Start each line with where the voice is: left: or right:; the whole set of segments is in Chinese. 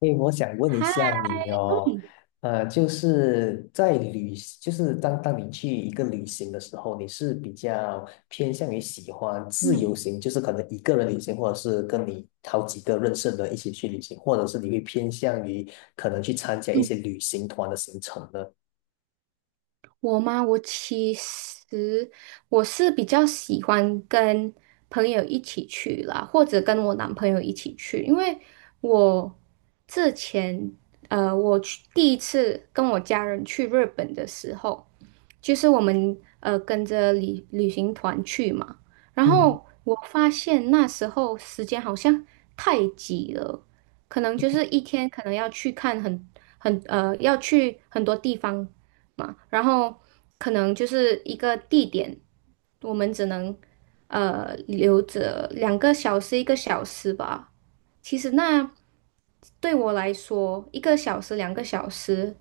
left: 诶，我想问一
right: 嗨。
left: 下你哦，就是就是当你去一个旅行的时候，你是比较偏向于喜欢自
right: 嗯嗯。
left: 由行，就是可能一个人旅行，或者是跟你好几个认识的人一起去旅行，或者是你会偏向于可能去参加一些旅行团的行程呢？
right: 我吗？我其实我是比较喜欢跟朋友一起去啦，或者跟我男朋友一起去，因为我之前我去第一次跟我家人去日本的时候，就是我们跟着旅行团去嘛，然
left: 嗯
right: 后我发现那时候时间好像太挤了，可能就是一天可能要去看很很呃要去很多地方嘛，然后可能就是一个地点，我们只能留着两个小时一个小时吧。其实那对我来说，一个小时两个小时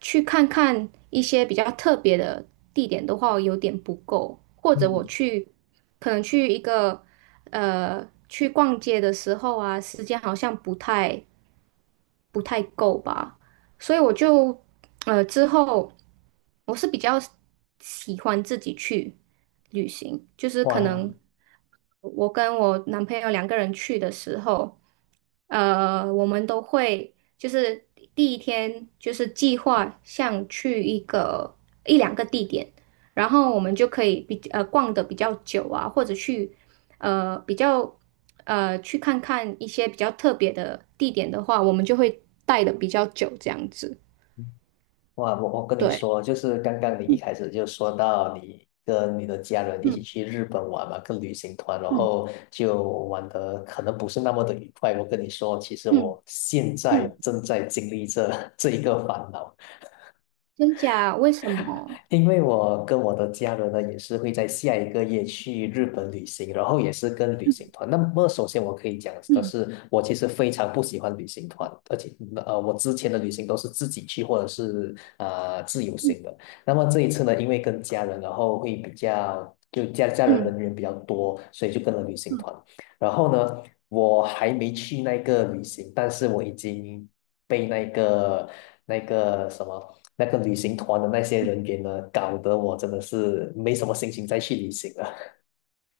right: 去看看一些比较特别的地点的话，有点不够。或者我
left: 嗯，
right: 去可能去一个去逛街的时候啊，时间好像不太够吧。所以之后我是比较喜欢自己去旅行，就是可
left: 哇，
right: 能我跟我男朋友两个人去的时候，我们都会就是第一天就是计划像去一两个地点，然后我们就可以逛的比较久啊，或者去呃比较。呃，去看看一些比较特别的地点的话，我们就会待的比较久，这样子。
left: 我跟你
right: 对。
left: 说，就是刚刚你一
right: 嗯
left: 开始就说到你跟你的家人一起
right: 嗯
left: 去日本玩嘛，跟旅行团，然
right: 嗯
left: 后就玩的可能不是那么的愉快。我跟你说，其实
right: 嗯
left: 我现在
right: 嗯。
left: 正在经历这 这一个烦恼。
right: 真假？为什么？
left: 因为我跟我的家人呢，也是会在下一个月去日本旅行，然后也是跟旅行
right: 嗯
left: 团。那么，首先我可以讲的
right: 嗯
left: 是，我其实非常不喜欢旅行团，而且我之前的旅行都是自己去或者是自由
right: 嗯
left: 行的。那么这一次呢，因为跟家人，然后会比较就家家人
right: 嗯
left: 人员比较多，所以就跟了旅行
right: 嗯。
left: 团。然后呢，我还没去那个旅行，但是我已经被那个那个什么。那个旅行团的那些人员呢，搞得我真的是没什么心情再去旅行了。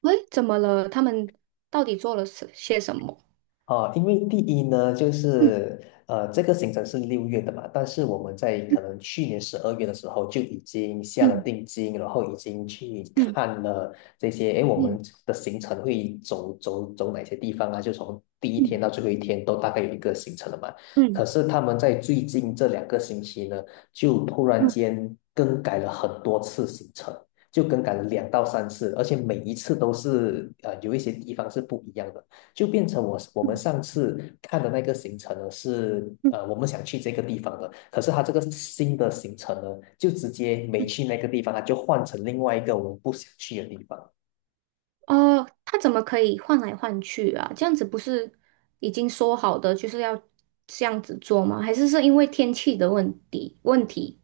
right: 喂，怎么了？他们到底做了什些什么？
left: 哦，因为第一呢，
right: 嗯
left: 这个行程是六月的嘛，但是我们在可能去年十二月的时候就已经下了
right: 嗯
left: 定金，然后已经去
right: 嗯
left: 看了这些，诶，我
right: 嗯
left: 们的行程会走哪些地方啊？就从第一天
right: 嗯
left: 到最后一天都大概有一个行程了嘛。
right: 嗯
left: 可是他们在最近这两个星期呢，就突然
right: 嗯
left: 间更改了很多次行程。就更改了两到三次，而且每一次都是有一些地方是不一样的。就变成我们上次看的那个行程呢是
right: 嗯
left: 我们想去这个地方的，可是他这个新的行程呢就直接没
right: 嗯。
left: 去那个地方，他就换成另外一个我们不想去的地方。
right: 哦，他怎么可以换来换去啊？这样子不是已经说好的就是要这样子做吗？还是是因为天气的问题？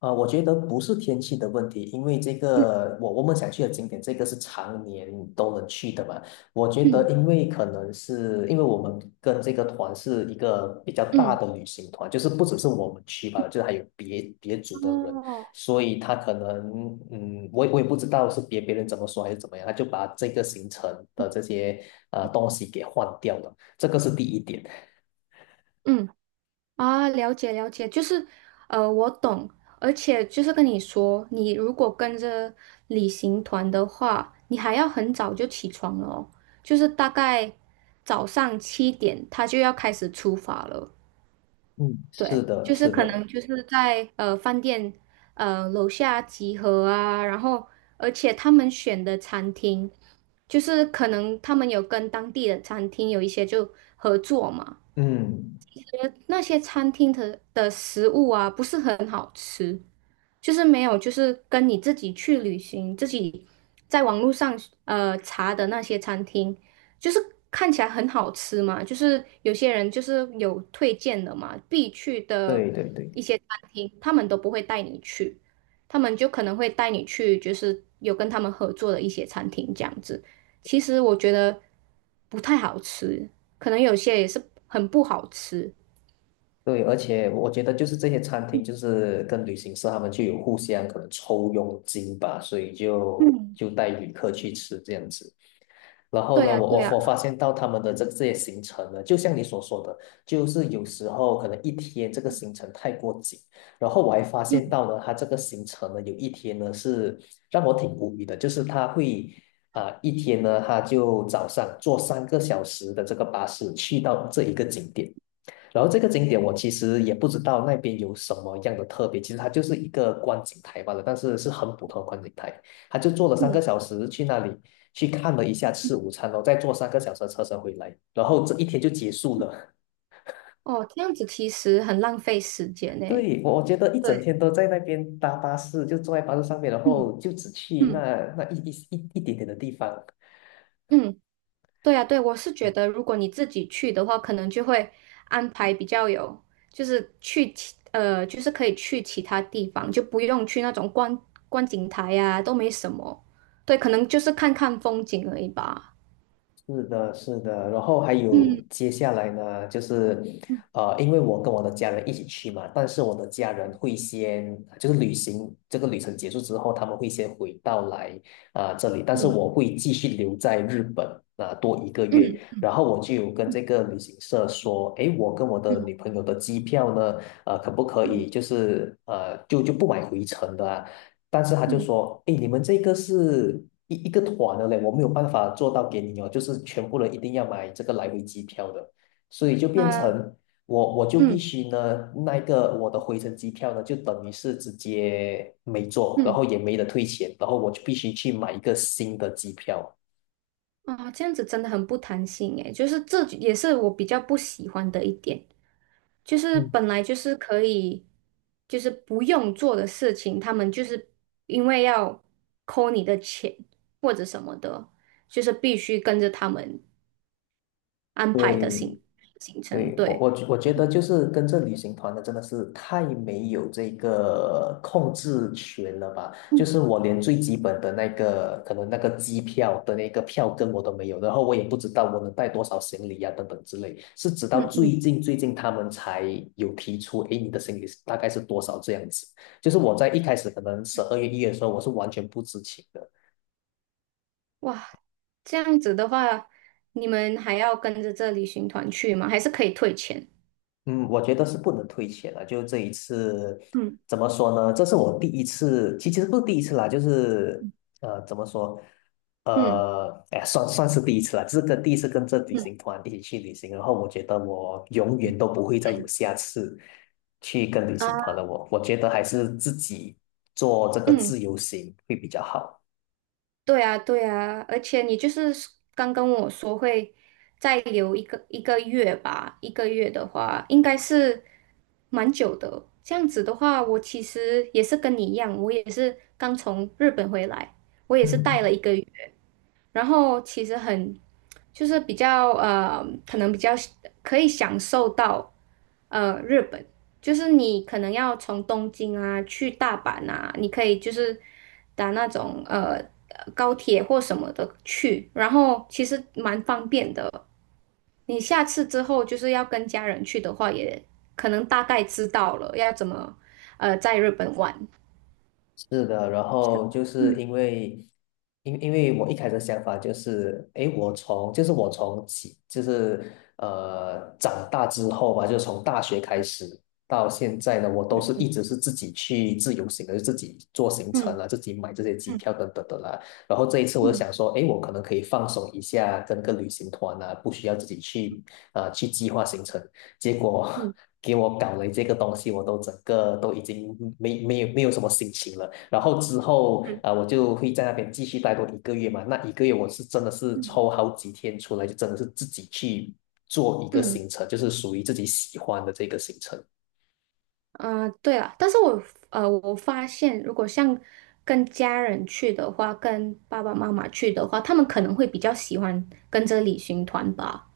left: 啊，我觉得不是天气的问题，因为这
right: 嗯
left: 个我们想去的景点，这个是常年都能去的嘛。我觉得，
right: 嗯
left: 因为可能是因为我们跟这个团是一个比较大
right: 嗯。
left: 的旅行团，就是不只是我们去吧，就是还有别组的人，
right: 哦。
left: 所以他可能，嗯，我也不知道是别人怎么说还是怎么样，他就把这个行程的这些呃东西给换掉了，这个是第一点。
right: 嗯。啊，了解了解，就是我懂，而且就是跟你说，你如果跟着旅行团的话，你还要很早就起床了哦，就是大概早上7点，他就要开始出发了。
left: 嗯，是
right: 对，
left: 的，
right: 就是
left: 是
right: 可
left: 的，
right: 能就是在饭店楼下集合啊，然后而且他们选的餐厅，就是可能他们有跟当地的餐厅有一些就合作嘛。
left: 嗯，
right: 那些餐厅的食物啊，不是很好吃，就是没有，就是跟你自己去旅行，自己在网络上查的那些餐厅，就是看起来很好吃嘛，就是有些人就是有推荐的嘛，必去的
left: 对对对。
right: 一些餐厅，他们都不会带你去，他们就可能会带你去，就是有跟他们合作的一些餐厅这样子。其实我觉得不太好吃，可能有些也是很不好吃。
left: 对，而且我觉得就是这些餐厅，就是跟旅行社他们就有互相可能抽佣金吧，所以就带旅客去吃这样子。然后
right: 对
left: 呢，
right: 呀，
left: 我
right: 对
left: 我
right: 呀。
left: 我发现到他们的这些行程呢，就像你所说的，就是有时候可能一天这个行程太过紧，然后我还发
right: 嗯
left: 现到呢，他这个行程呢，有一天呢是让我挺无语的，就是他会一天呢，他就早上坐三个小时的这个巴士去到这一个景点。然后这个景点我其实也不知道那边有什么样的特别，其实它就是一个观景台罢了，但是是很普通的观景台。他就坐了三个
right: 嗯。
left: 小时去那里去看了一下，吃午餐哦，然后再坐三个小时的车程回来，然后这一天就结束了。
right: 哦，这样子其实很浪费时间 呢。
left: 对，我我觉得一
right: 对。
left: 整天都在那边搭巴士，就坐在巴士上面，然
right: 嗯
left: 后就只去那
right: 嗯
left: 那一一一一点点的地方。
right: 嗯。对呀，对，我是觉得如果你自己去的话，可能就会安排比较有，就是就是可以去其他地方，就不用去那种观景台呀、都没什么。对，可能就是看看风景而已吧。
left: 是的，是的，然后还有
right: 嗯
left: 接下来呢，因为我跟我的家人一起去嘛，但是我的家人会先，就是旅行这个旅程结束之后，他们会先回到来这里，但是
right: 嗯
left: 我会继续留在日本多一个月，
right: 嗯
left: 然后我就有跟这个旅行社说，诶，我跟我的女
right: 嗯
left: 朋友的机票呢，呃，可不可
right: 嗯
left: 以就不买回程的啊但是他就
right: 嗯
left: 说，哎，你们这个是一个团的嘞，我没有办法做到给你哦，就是全部人一定要买这个来回机票的，所以就变
right: 啊
left: 成我就必
right: 嗯
left: 须呢，那个我的回程机票呢，就等于是直接没做，然
right: 嗯
left: 后也没得退钱，然后我就必须去买一个新的机票。
right: 啊，这样子真的很不弹性诶，就是这也是我比较不喜欢的一点。就是
left: 嗯，
right: 本来就是可以，就是不用做的事情，他们就是因为要扣你的钱或者什么的，就是必须跟着他们安排的
left: 对，
right: 行程。
left: 对，我
right: 对。
left: 我我觉得就是跟着旅行团的真的是太没有这个控制权了吧？就
right: 嗯
left: 是我连最基本的那个可能那个机票的那个票根我都没有，然后我也不知道我能带多少行李呀、等等之类。是直到
right: 嗯嗯。
left: 最近他们才有提出，诶，你的行李是大概是多少这样子。就是我在一开始可能十二月一月的时候，我是完全不知情的。
right: 哇，这样子的话，你们还要跟着这旅行团去吗？还是可以退钱？
left: 嗯，我觉得是不能退钱了。就这一次，
right: 嗯
left: 怎么说呢？这是我第一次，其实不是第一次啦，怎么说？
right: 嗯
left: 哎，算是第一次啦，这是跟第一次跟这旅
right: 嗯
left: 行团一起去旅行，然后我觉得我永远都不会再有下次去跟旅行团
right: 啊
left: 了我。我觉得还是自己做这个
right: 嗯。
left: 自由行会比较好。
right: 对啊，对啊，而且你就是刚跟我说会再留一个月吧，一个月的话应该是蛮久的。这样子的话，我其实也是跟你一样，我也是刚从日本回来，我也是待了
left: 嗯。
right: 一个月。然后其实很就是比较，可能比较可以享受到日本，就是你可能要从东京啊去大阪啊，你可以就是打那种高铁或什么的去，然后其实蛮方便的。你下次之后就是要跟家人去的话，也可能大概知道了要怎么在日本玩。
left: 是的，然
right: 是。
left: 后因因为我一开始的想法就是，诶，我从起长大之后吧，就是从大学开始到现在呢，我都是一直是自己去自由行的，就自己做行程
right: 嗯
left: 啊，自己买这些机
right: 嗯
left: 票等等的啦。然后这一次我就
right: 嗯
left: 想说，诶，我可能可以放松一下，跟个旅行团啊，不需要自己去去计划行程结果
right: 嗯
left: 给我搞了这个东西，我都整个都已经没有什么心情了。然后之后
right: 嗯
left: 我就会在那边继续待多一个月嘛。那一个月我是真的是
right: 嗯。
left: 抽好几天出来，就真的是自己去做一个
right: 嗯
left: 行程，就是属于自己喜欢的这个行程。
right: 嗯，对了，但是我我发现如果像跟家人去的话，跟爸爸妈妈去的话，他们可能会比较喜欢跟着旅行团吧。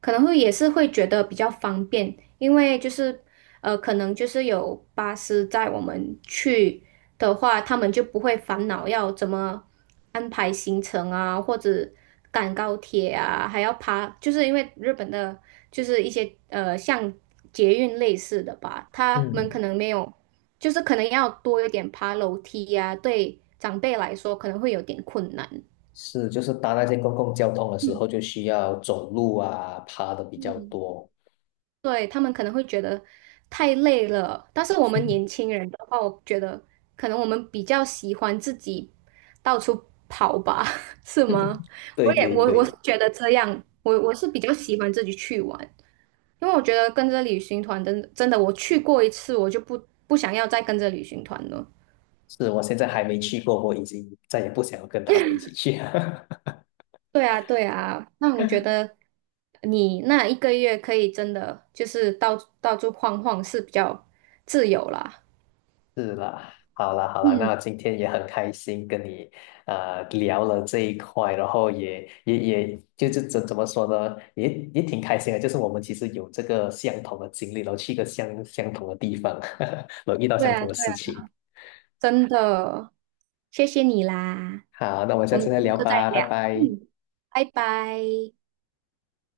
right: 可能会也是会觉得比较方便，因为就是可能就是有巴士载我们去的话，他们就不会烦恼要怎么安排行程啊，或者赶高铁啊，还要爬，就是因为日本的就是一些像捷运类似的吧，他们
left: 嗯，
right: 可能没有，就是可能要多一点爬楼梯呀、对长辈来说可能会有点困难。
left: 是，就是搭那些公共交通的时
right: 嗯
left: 候，就需要走路啊，爬的比较
right: 嗯，
left: 多。
right: 对，他们可能会觉得太累了，但是我们年轻人的话，我觉得可能我们比较喜欢自己到处跑吧，是吗？我
left: 对
right: 也
left: 对
right: 我我是
left: 对，
right: 觉得这样，我是比较喜欢自己去玩，因为我觉得跟着旅行团真的真的，我去过一次，我就不想要再跟着旅行团了。
left: 是我现在还没去过，我已经再也不想要跟他们一起去。
right: 对啊，对啊，那我觉得你那一个月可以真的就是到处晃晃是比较自由啦。
left: 是啦，好啦，好啦，
right: 嗯，
left: 那今天也很开心跟你聊了这一块，然后也就是怎么说呢，也挺开心的，就是我们其实有这个相同的经历，然后去一个相同的地方，然后遇到
right: 对
left: 相
right: 啊，
left: 同的
right: 对
left: 事
right: 啊
left: 情。
right: 真的，谢谢你啦，
left: 好，那我们下
right: 我们
left: 次
right: 之
left: 再聊
right: 后再
left: 吧，拜
right: 聊，
left: 拜。
right: 拜拜。